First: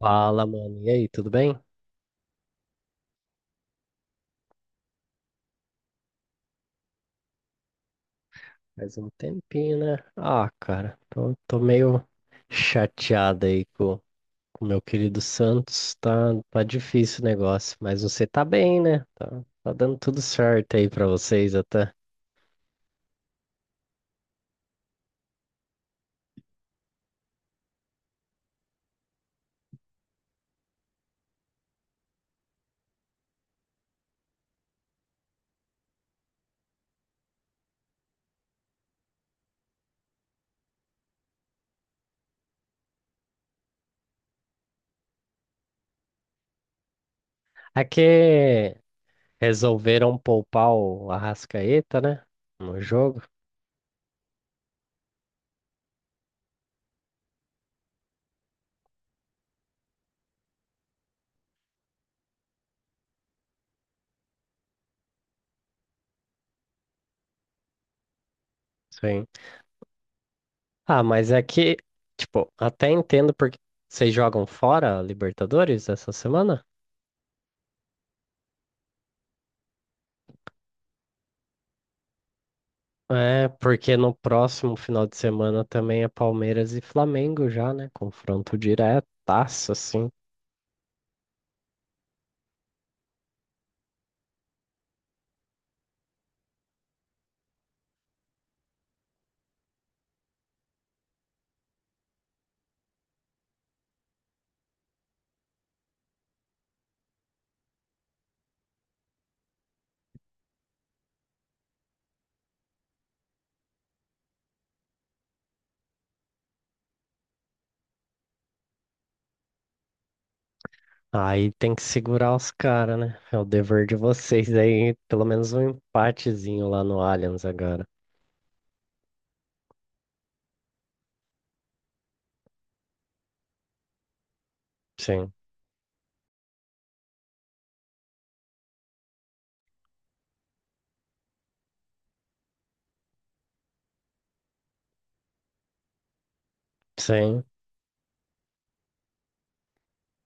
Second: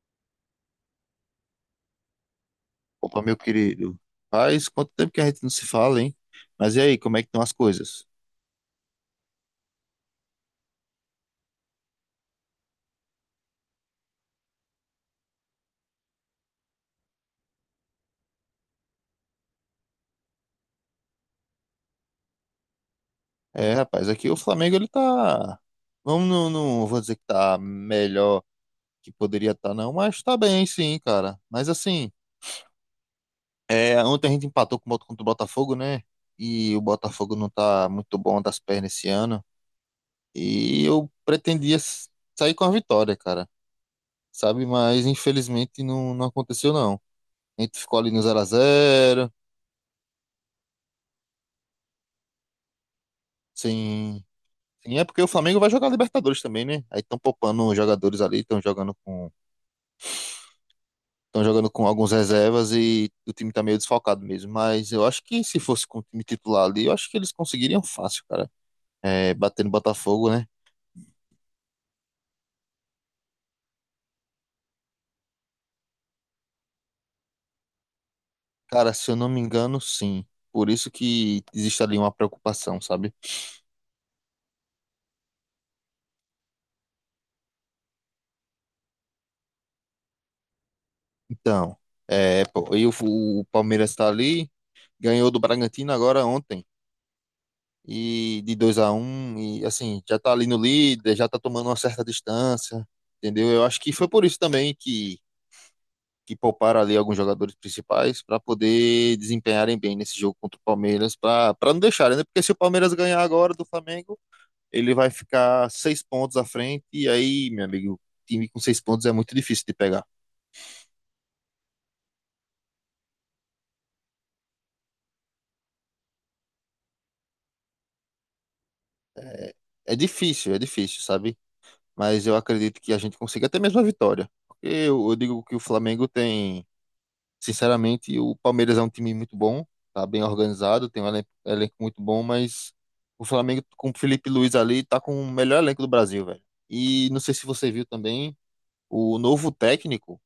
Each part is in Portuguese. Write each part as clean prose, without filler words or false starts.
Fala, mano. E aí, tudo bem? Opa, meu querido. Faz quanto tempo que a gente não se fala, hein? Mas e aí, como é que estão as coisas? Faz um tempinho, né? Ah, cara, tô meio chateado aí com o meu querido Santos. Tá, tá difícil o negócio, mas você tá bem, né? Tá dando tudo certo aí pra vocês até. É, rapaz, aqui o Flamengo ele tá. Vamos, não, não vou dizer que tá melhor que poderia estar, não, mas tá bem, sim, cara. Mas assim, é, ontem a gente empatou com o contra o Botafogo, né? E o Botafogo não tá muito bom das pernas esse ano. E eu pretendia sair com a vitória, cara. Sabe? Mas infelizmente não, não aconteceu, não. A gente É ficou ali no zero a que zero, resolveram poupar o Arrascaeta, né? No jogo. sem. Sim, é porque o Flamengo vai jogar Libertadores também, né? Aí estão poupando os jogadores ali, estão jogando com alguns reservas e o time tá meio desfalcado mesmo. Mas eu acho que se fosse com o time titular ali, eu acho que eles conseguiriam fácil, cara. Sim. É, batendo Botafogo, né? Ah, mas é que, tipo, até entendo porque vocês jogam fora a Libertadores essa semana? Cara, se eu não me engano, sim. Por isso que existe ali uma preocupação, sabe? É, porque no próximo final de semana também é Palmeiras e Flamengo já, né? Confronto diretaço, assim. Então, é, pô, e o Palmeiras tá ali, ganhou do Bragantino agora ontem, e de 2-1 e assim, já tá ali no líder, já tá tomando uma certa distância, entendeu? Eu acho que foi por isso também que pouparam ali alguns jogadores principais para poder desempenharem bem nesse jogo contra o Palmeiras, para não deixarem, né? Porque se o Palmeiras ganhar agora do Flamengo, ele vai ficar 6 pontos à frente, e aí, meu amigo, time com 6 pontos é muito difícil de pegar. Aí tem que segurar os caras, né? É o dever de vocês aí, pelo menos um empatezinho lá no Allianz agora. É difícil, sabe? Mas eu acredito que a gente consiga até mesmo a vitória. Porque eu Sim, digo que o Flamengo tem. Sinceramente, o Palmeiras é um time muito bom, tá bem organizado, tem um elenco, elenco muito bom, mas o Flamengo com o Felipe Luiz ali tá com o melhor elenco do Brasil, velho. E não sei sim. se você viu também, o novo técnico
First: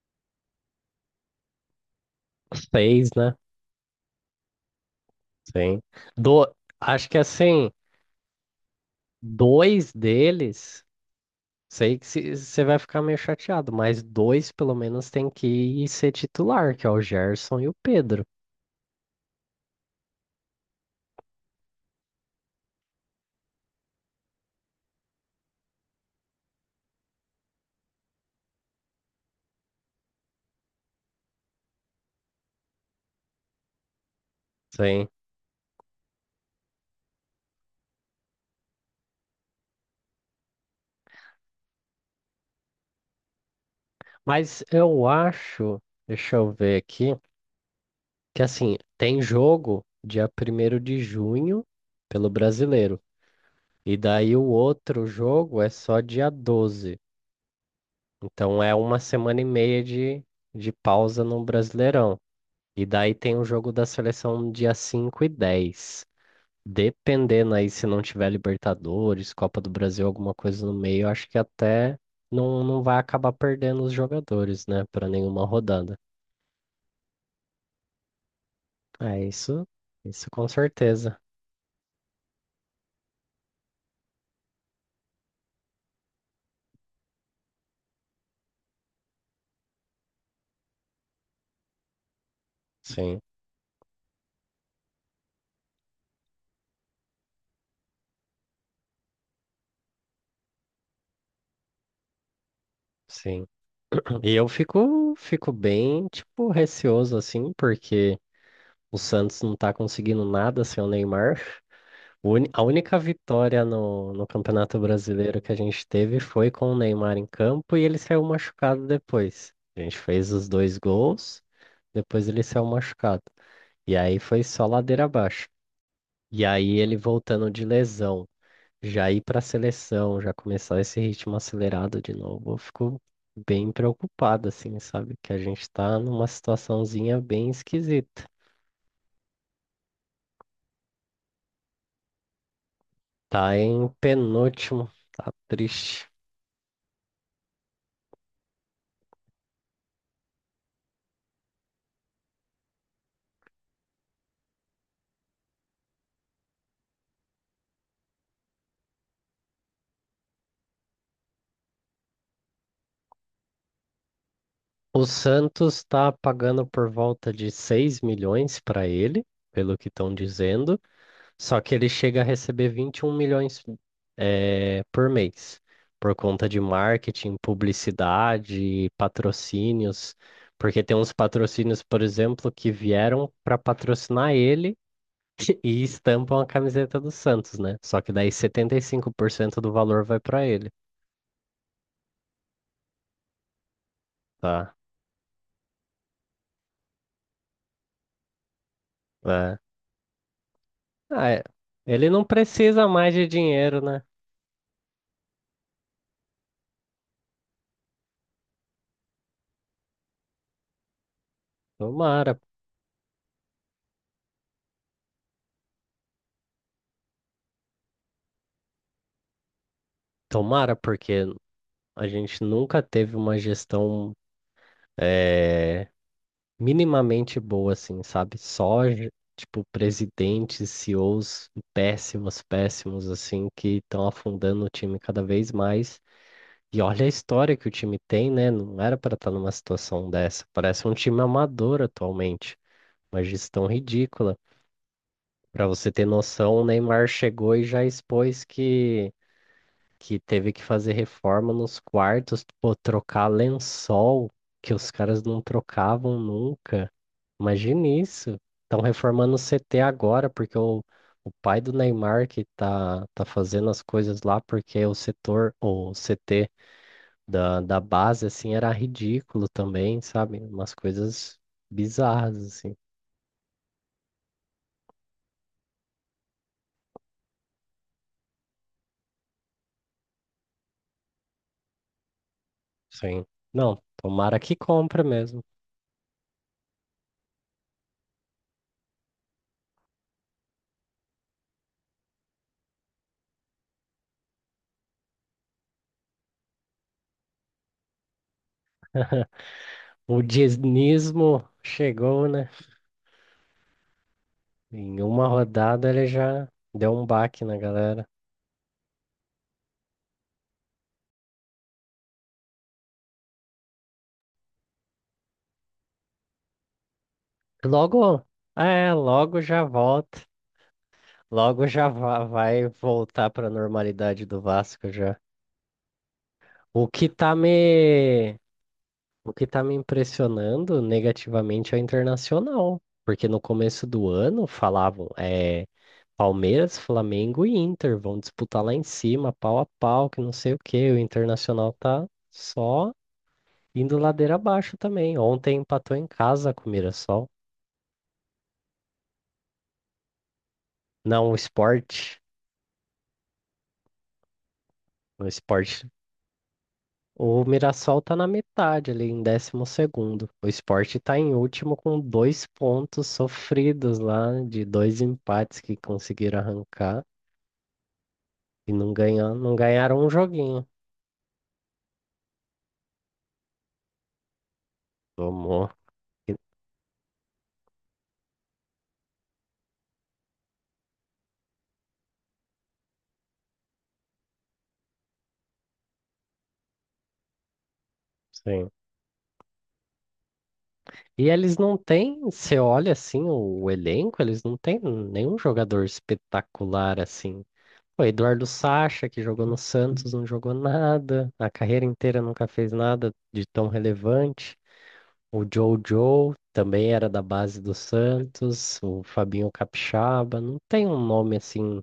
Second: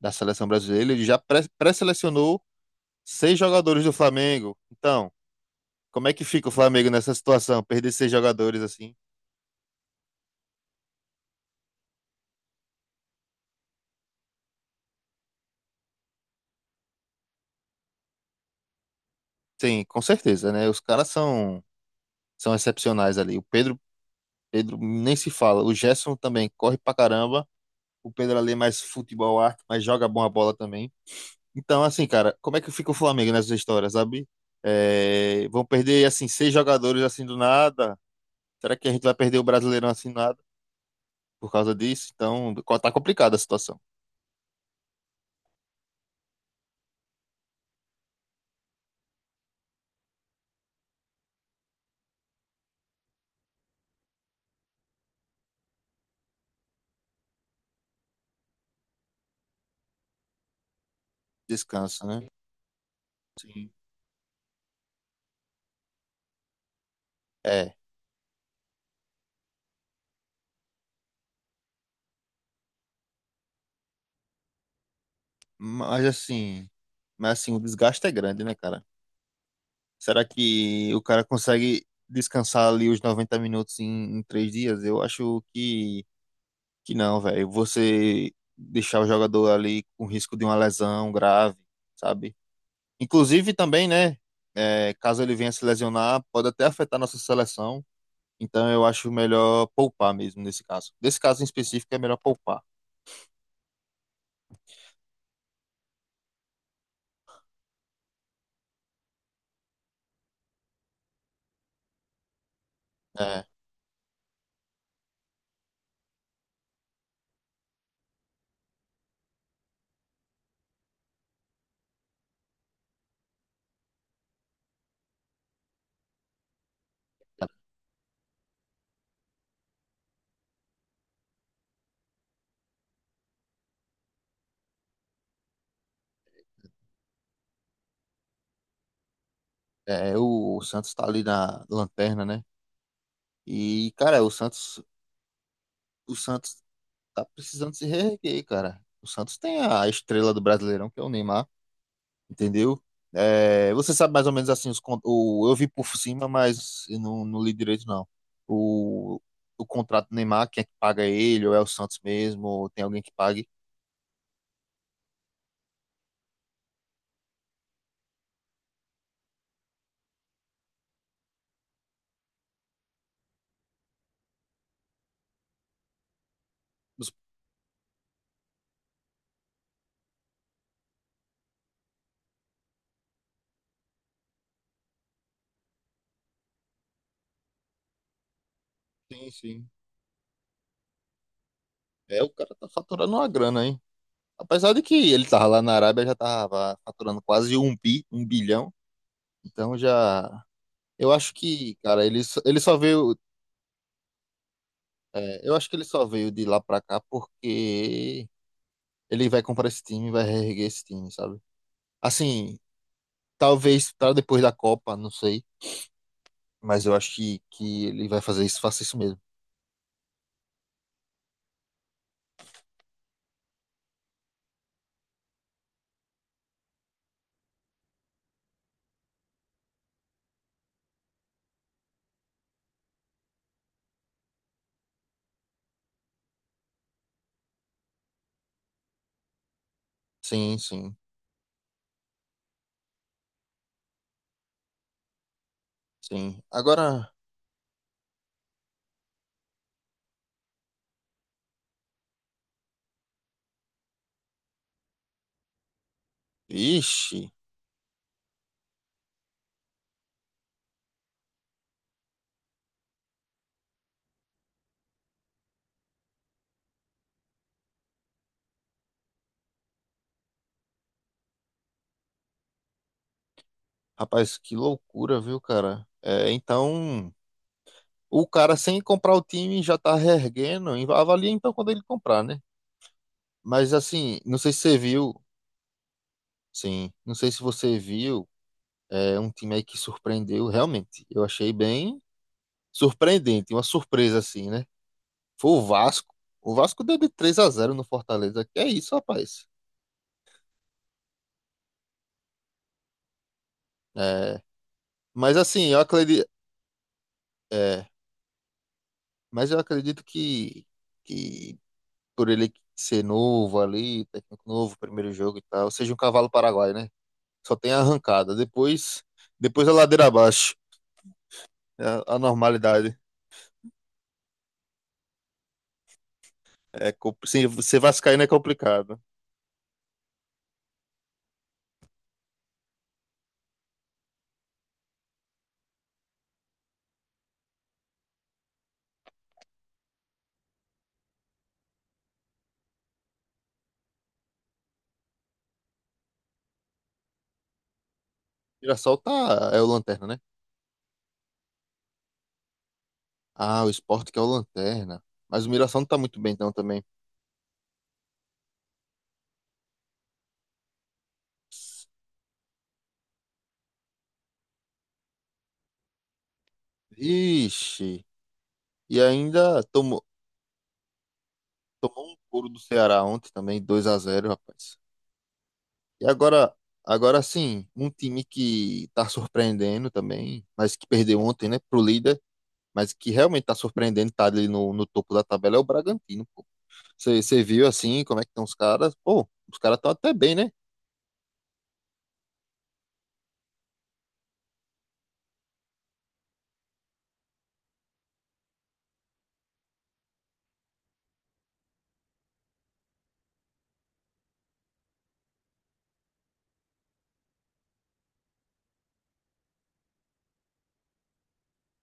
da seleção brasileira, ele já pré-selecionou Seis, né? 6 jogadores do Flamengo. Então, Sim. como é que Do... fica o Flamengo Acho nessa que situação? assim, Perder 6 jogadores assim? dois deles, sei que você vai ficar meio chateado, mas dois pelo menos tem que ir ser titular, que é o Gerson e o Pedro. Sim, com certeza, né? Os caras são, são excepcionais ali. O Pedro, Pedro nem se fala, o Gerson também corre pra caramba. O Pedro Ale é mais futebol arte, mas joga bom a bola também. Então, assim, cara, como é que fica o Flamengo nessa história, sabe? Sim. É, vão perder, assim, 6 jogadores assim do nada. Será que a gente vai perder o Brasileirão assim do nada por causa disso? Então, tá complicada a situação. Mas eu acho, deixa eu ver aqui, que assim, tem jogo dia 1º de junho pelo Brasileiro. E daí o outro jogo é só dia 12. Então é uma semana e meia de pausa no Descansa, Brasileirão. né? E daí tem o Sim. jogo da seleção dia 5 e 10. Dependendo aí É, se não tiver Libertadores, Copa do Brasil, alguma coisa no meio, eu acho que até não vai acabar perdendo os jogadores, né, para nenhuma rodada. mas assim, mas assim, o desgaste é grande, né, cara? É isso, Será isso com que o certeza. cara consegue descansar ali os 90 minutos em, em 3 dias? Eu acho que. Que não, velho. Você deixar o jogador ali com risco de uma lesão grave, sabe? Sim, Inclusive também, né? É, caso ele venha se lesionar, pode até afetar nossa seleção. Então eu acho melhor poupar mesmo nesse caso. Nesse caso em específico é melhor poupar. sim. E eu fico bem, tipo, receoso assim, porque o Santos não tá conseguindo nada sem o Neymar. A única É, vitória no Campeonato Brasileiro que a gente teve foi com o Neymar em campo e ele saiu machucado depois. A gente fez os dois gols, depois ele saiu machucado. E aí foi só ladeira abaixo. E aí ele voltando de lesão. Já ir para a seleção, já começar esse ritmo acelerado de novo, eu fico bem preocupado, assim, sabe? Que a gente tá numa situaçãozinha bem esquisita. é, o Santos tá ali na lanterna, né? Tá em E, cara, o Santos, penúltimo, tá triste. o Santos tá precisando se reerguer, cara. O Santos tem a estrela do Brasileirão, que é o Neymar. Entendeu? É, você sabe mais ou menos assim, os, o, eu vi por cima, mas eu não li direito, não. O, o contrato do Neymar, quem é que paga ele, ou é o Santos mesmo, ou tem alguém que pague? O Santos tá pagando por volta de 6 milhões para ele, pelo que estão dizendo. Só que ele chega a receber 21 milhões por mês, por conta de Os- marketing, publicidade, patrocínios, porque tem uns patrocínios, por exemplo, que vieram para patrocinar ele e estampam a camiseta do Santos, né? Só que daí Sim, 75% sim. do valor vai para ele, É, o cara tá faturando uma grana, hein? Apesar tá? de que ele tava lá na Arábia, já tava faturando quase um bilhão. É. Então já. Eu Ah, acho é. que, cara, Ele não ele só precisa mais veio. de dinheiro, né? É, eu acho que ele só veio de lá pra cá porque ele vai comprar esse time, vai reerguer esse time, sabe? Tomara, Assim, talvez para depois da Copa, não sei. Mas eu acho que ele vai fazer isso, faça isso mesmo. tomara, porque a gente nunca teve uma gestão eh, minimamente boa, assim, sabe? Tipo, presidentes, CEOs péssimos, péssimos, assim, que estão afundando o time cada vez mais. E olha a história que o time tem, né? Não era para estar numa situação dessa. Sim, Parece um sim, time amador atualmente. Uma gestão ridícula. Para você ter sim. noção, o Neymar Agora, chegou e já expôs que teve que fazer reforma nos quartos, pô, trocar lençol, que os caras não trocavam nunca. vixe, Imagine isso. Estão reformando o CT agora, porque o pai do Neymar que tá fazendo as coisas lá, porque o setor, o CT da base, assim, era ridículo também, sabe? Umas coisas bizarras, assim. rapaz, que loucura, viu, cara? É, então, o cara sem comprar o time já tá reerguendo, e avalia então quando ele comprar, né? Sim. Mas Não, assim, não tomara sei que se você compra viu, mesmo. sim, não sei se você viu, é um time aí que surpreendeu, realmente. Eu achei bem surpreendente, uma surpresa assim, né? Foi o Vasco. O Vasco deu de 3 a zero no Fortaleza. Que é isso, rapaz. O dinismo chegou, né? É, Em uma mas assim, eu rodada ele acredito, já deu um baque na é, galera. mas eu acredito que por ele ser novo ali, técnico novo, primeiro jogo e tal, seja um cavalo paraguaio, né? Só tem Logo, arrancada. é, Depois, logo já depois a ladeira volta. abaixo. Logo já É a vai normalidade. voltar para a normalidade do Vasco já. O É, que tá se você vascaíno é me, complicado. O que tá me impressionando negativamente é o Internacional, porque no começo do ano falavam, é, Palmeiras, Flamengo e Inter vão disputar lá em cima, pau a pau, que não sei o quê. O Internacional tá só indo ladeira abaixo também. Ontem empatou em casa com o Mirassol. Mirassol tá, é o lanterna, né? Não, o Sport. Ah, o Sport que é o lanterna. O Mas o Mirassol Sport não tá muito bem, então também. O Mirassol tá na metade ali, em décimo segundo. O Sport tá em último com 2 pontos sofridos lá, de dois empates que conseguiram arrancar Ixi. e não E ganhar, não ainda ganharam tomou, um joguinho. Tomou um couro do Ceará ontem também, 2-0 rapaz. Tomou. E E- agora, agora sim, um time que tá surpreendendo também, mas que perdeu ontem, né, pro líder, mas que realmente tá surpreendendo, tá ali no, no topo da tabela, é o Bragantino, pô. Você viu assim, como é que estão os Sim. caras? Pô, os caras estão até bem, né? E eles não têm, você olha assim o elenco, eles não têm nenhum jogador espetacular assim. O Eduardo Sacha, que jogou no Santos, não jogou nada, a carreira inteira nunca fez nada de tão relevante. O Jojo também era da base do Santos, o Fabinho Capixaba, não tem um nome assim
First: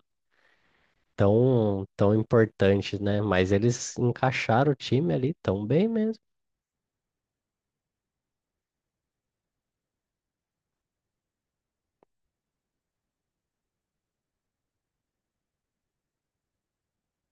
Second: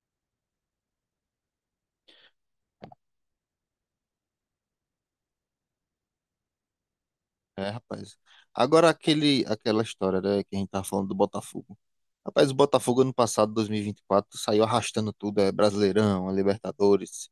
tão importante, né? Mas eles encaixaram o time ali tão bem mesmo. É, rapaz. Agora aquele, aquela história, né, que a gente tava falando do Botafogo. Rapaz, o Botafogo ano passado, dois mil e vinte e quatro saiu arrastando tudo, é Brasileirão, é Libertadores,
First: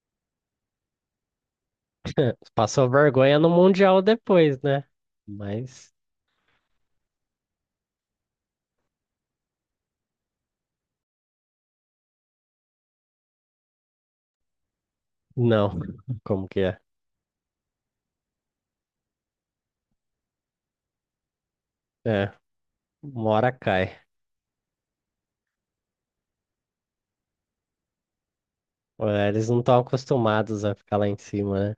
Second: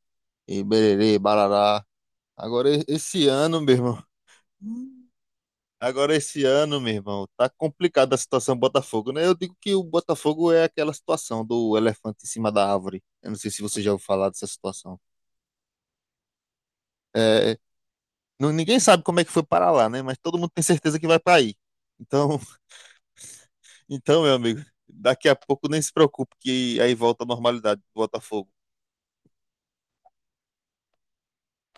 e bererê, barará. Agora, Passou esse vergonha no ano, meu Mundial irmão. depois, né? Hum. Mas Agora, esse ano, meu irmão, tá complicada a situação do Botafogo, né? Eu digo que o Botafogo é aquela situação do elefante em cima da árvore. Eu não sei se você já ouviu falar dessa situação. não, como que é? É, ninguém sabe como é que foi para lá, né? Mas todo mundo tem certeza que vai para aí. É, Então, uma hora cai. então, meu amigo, daqui a pouco nem se preocupe que aí volta a normalidade do Botafogo. É, eles não estão acostumados a ficar lá em cima, né?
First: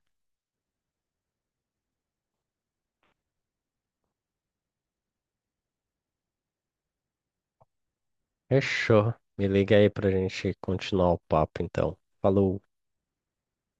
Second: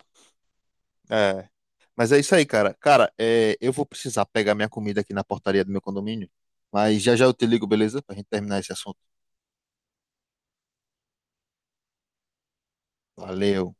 É, mas é isso aí, cara. Cara, é, eu vou precisar pegar minha comida aqui na portaria do meu condomínio. Mas já já eu te ligo, beleza? Pra gente terminar esse assunto. Fechou. Me liga aí pra gente continuar o papo, então. Falou. Valeu.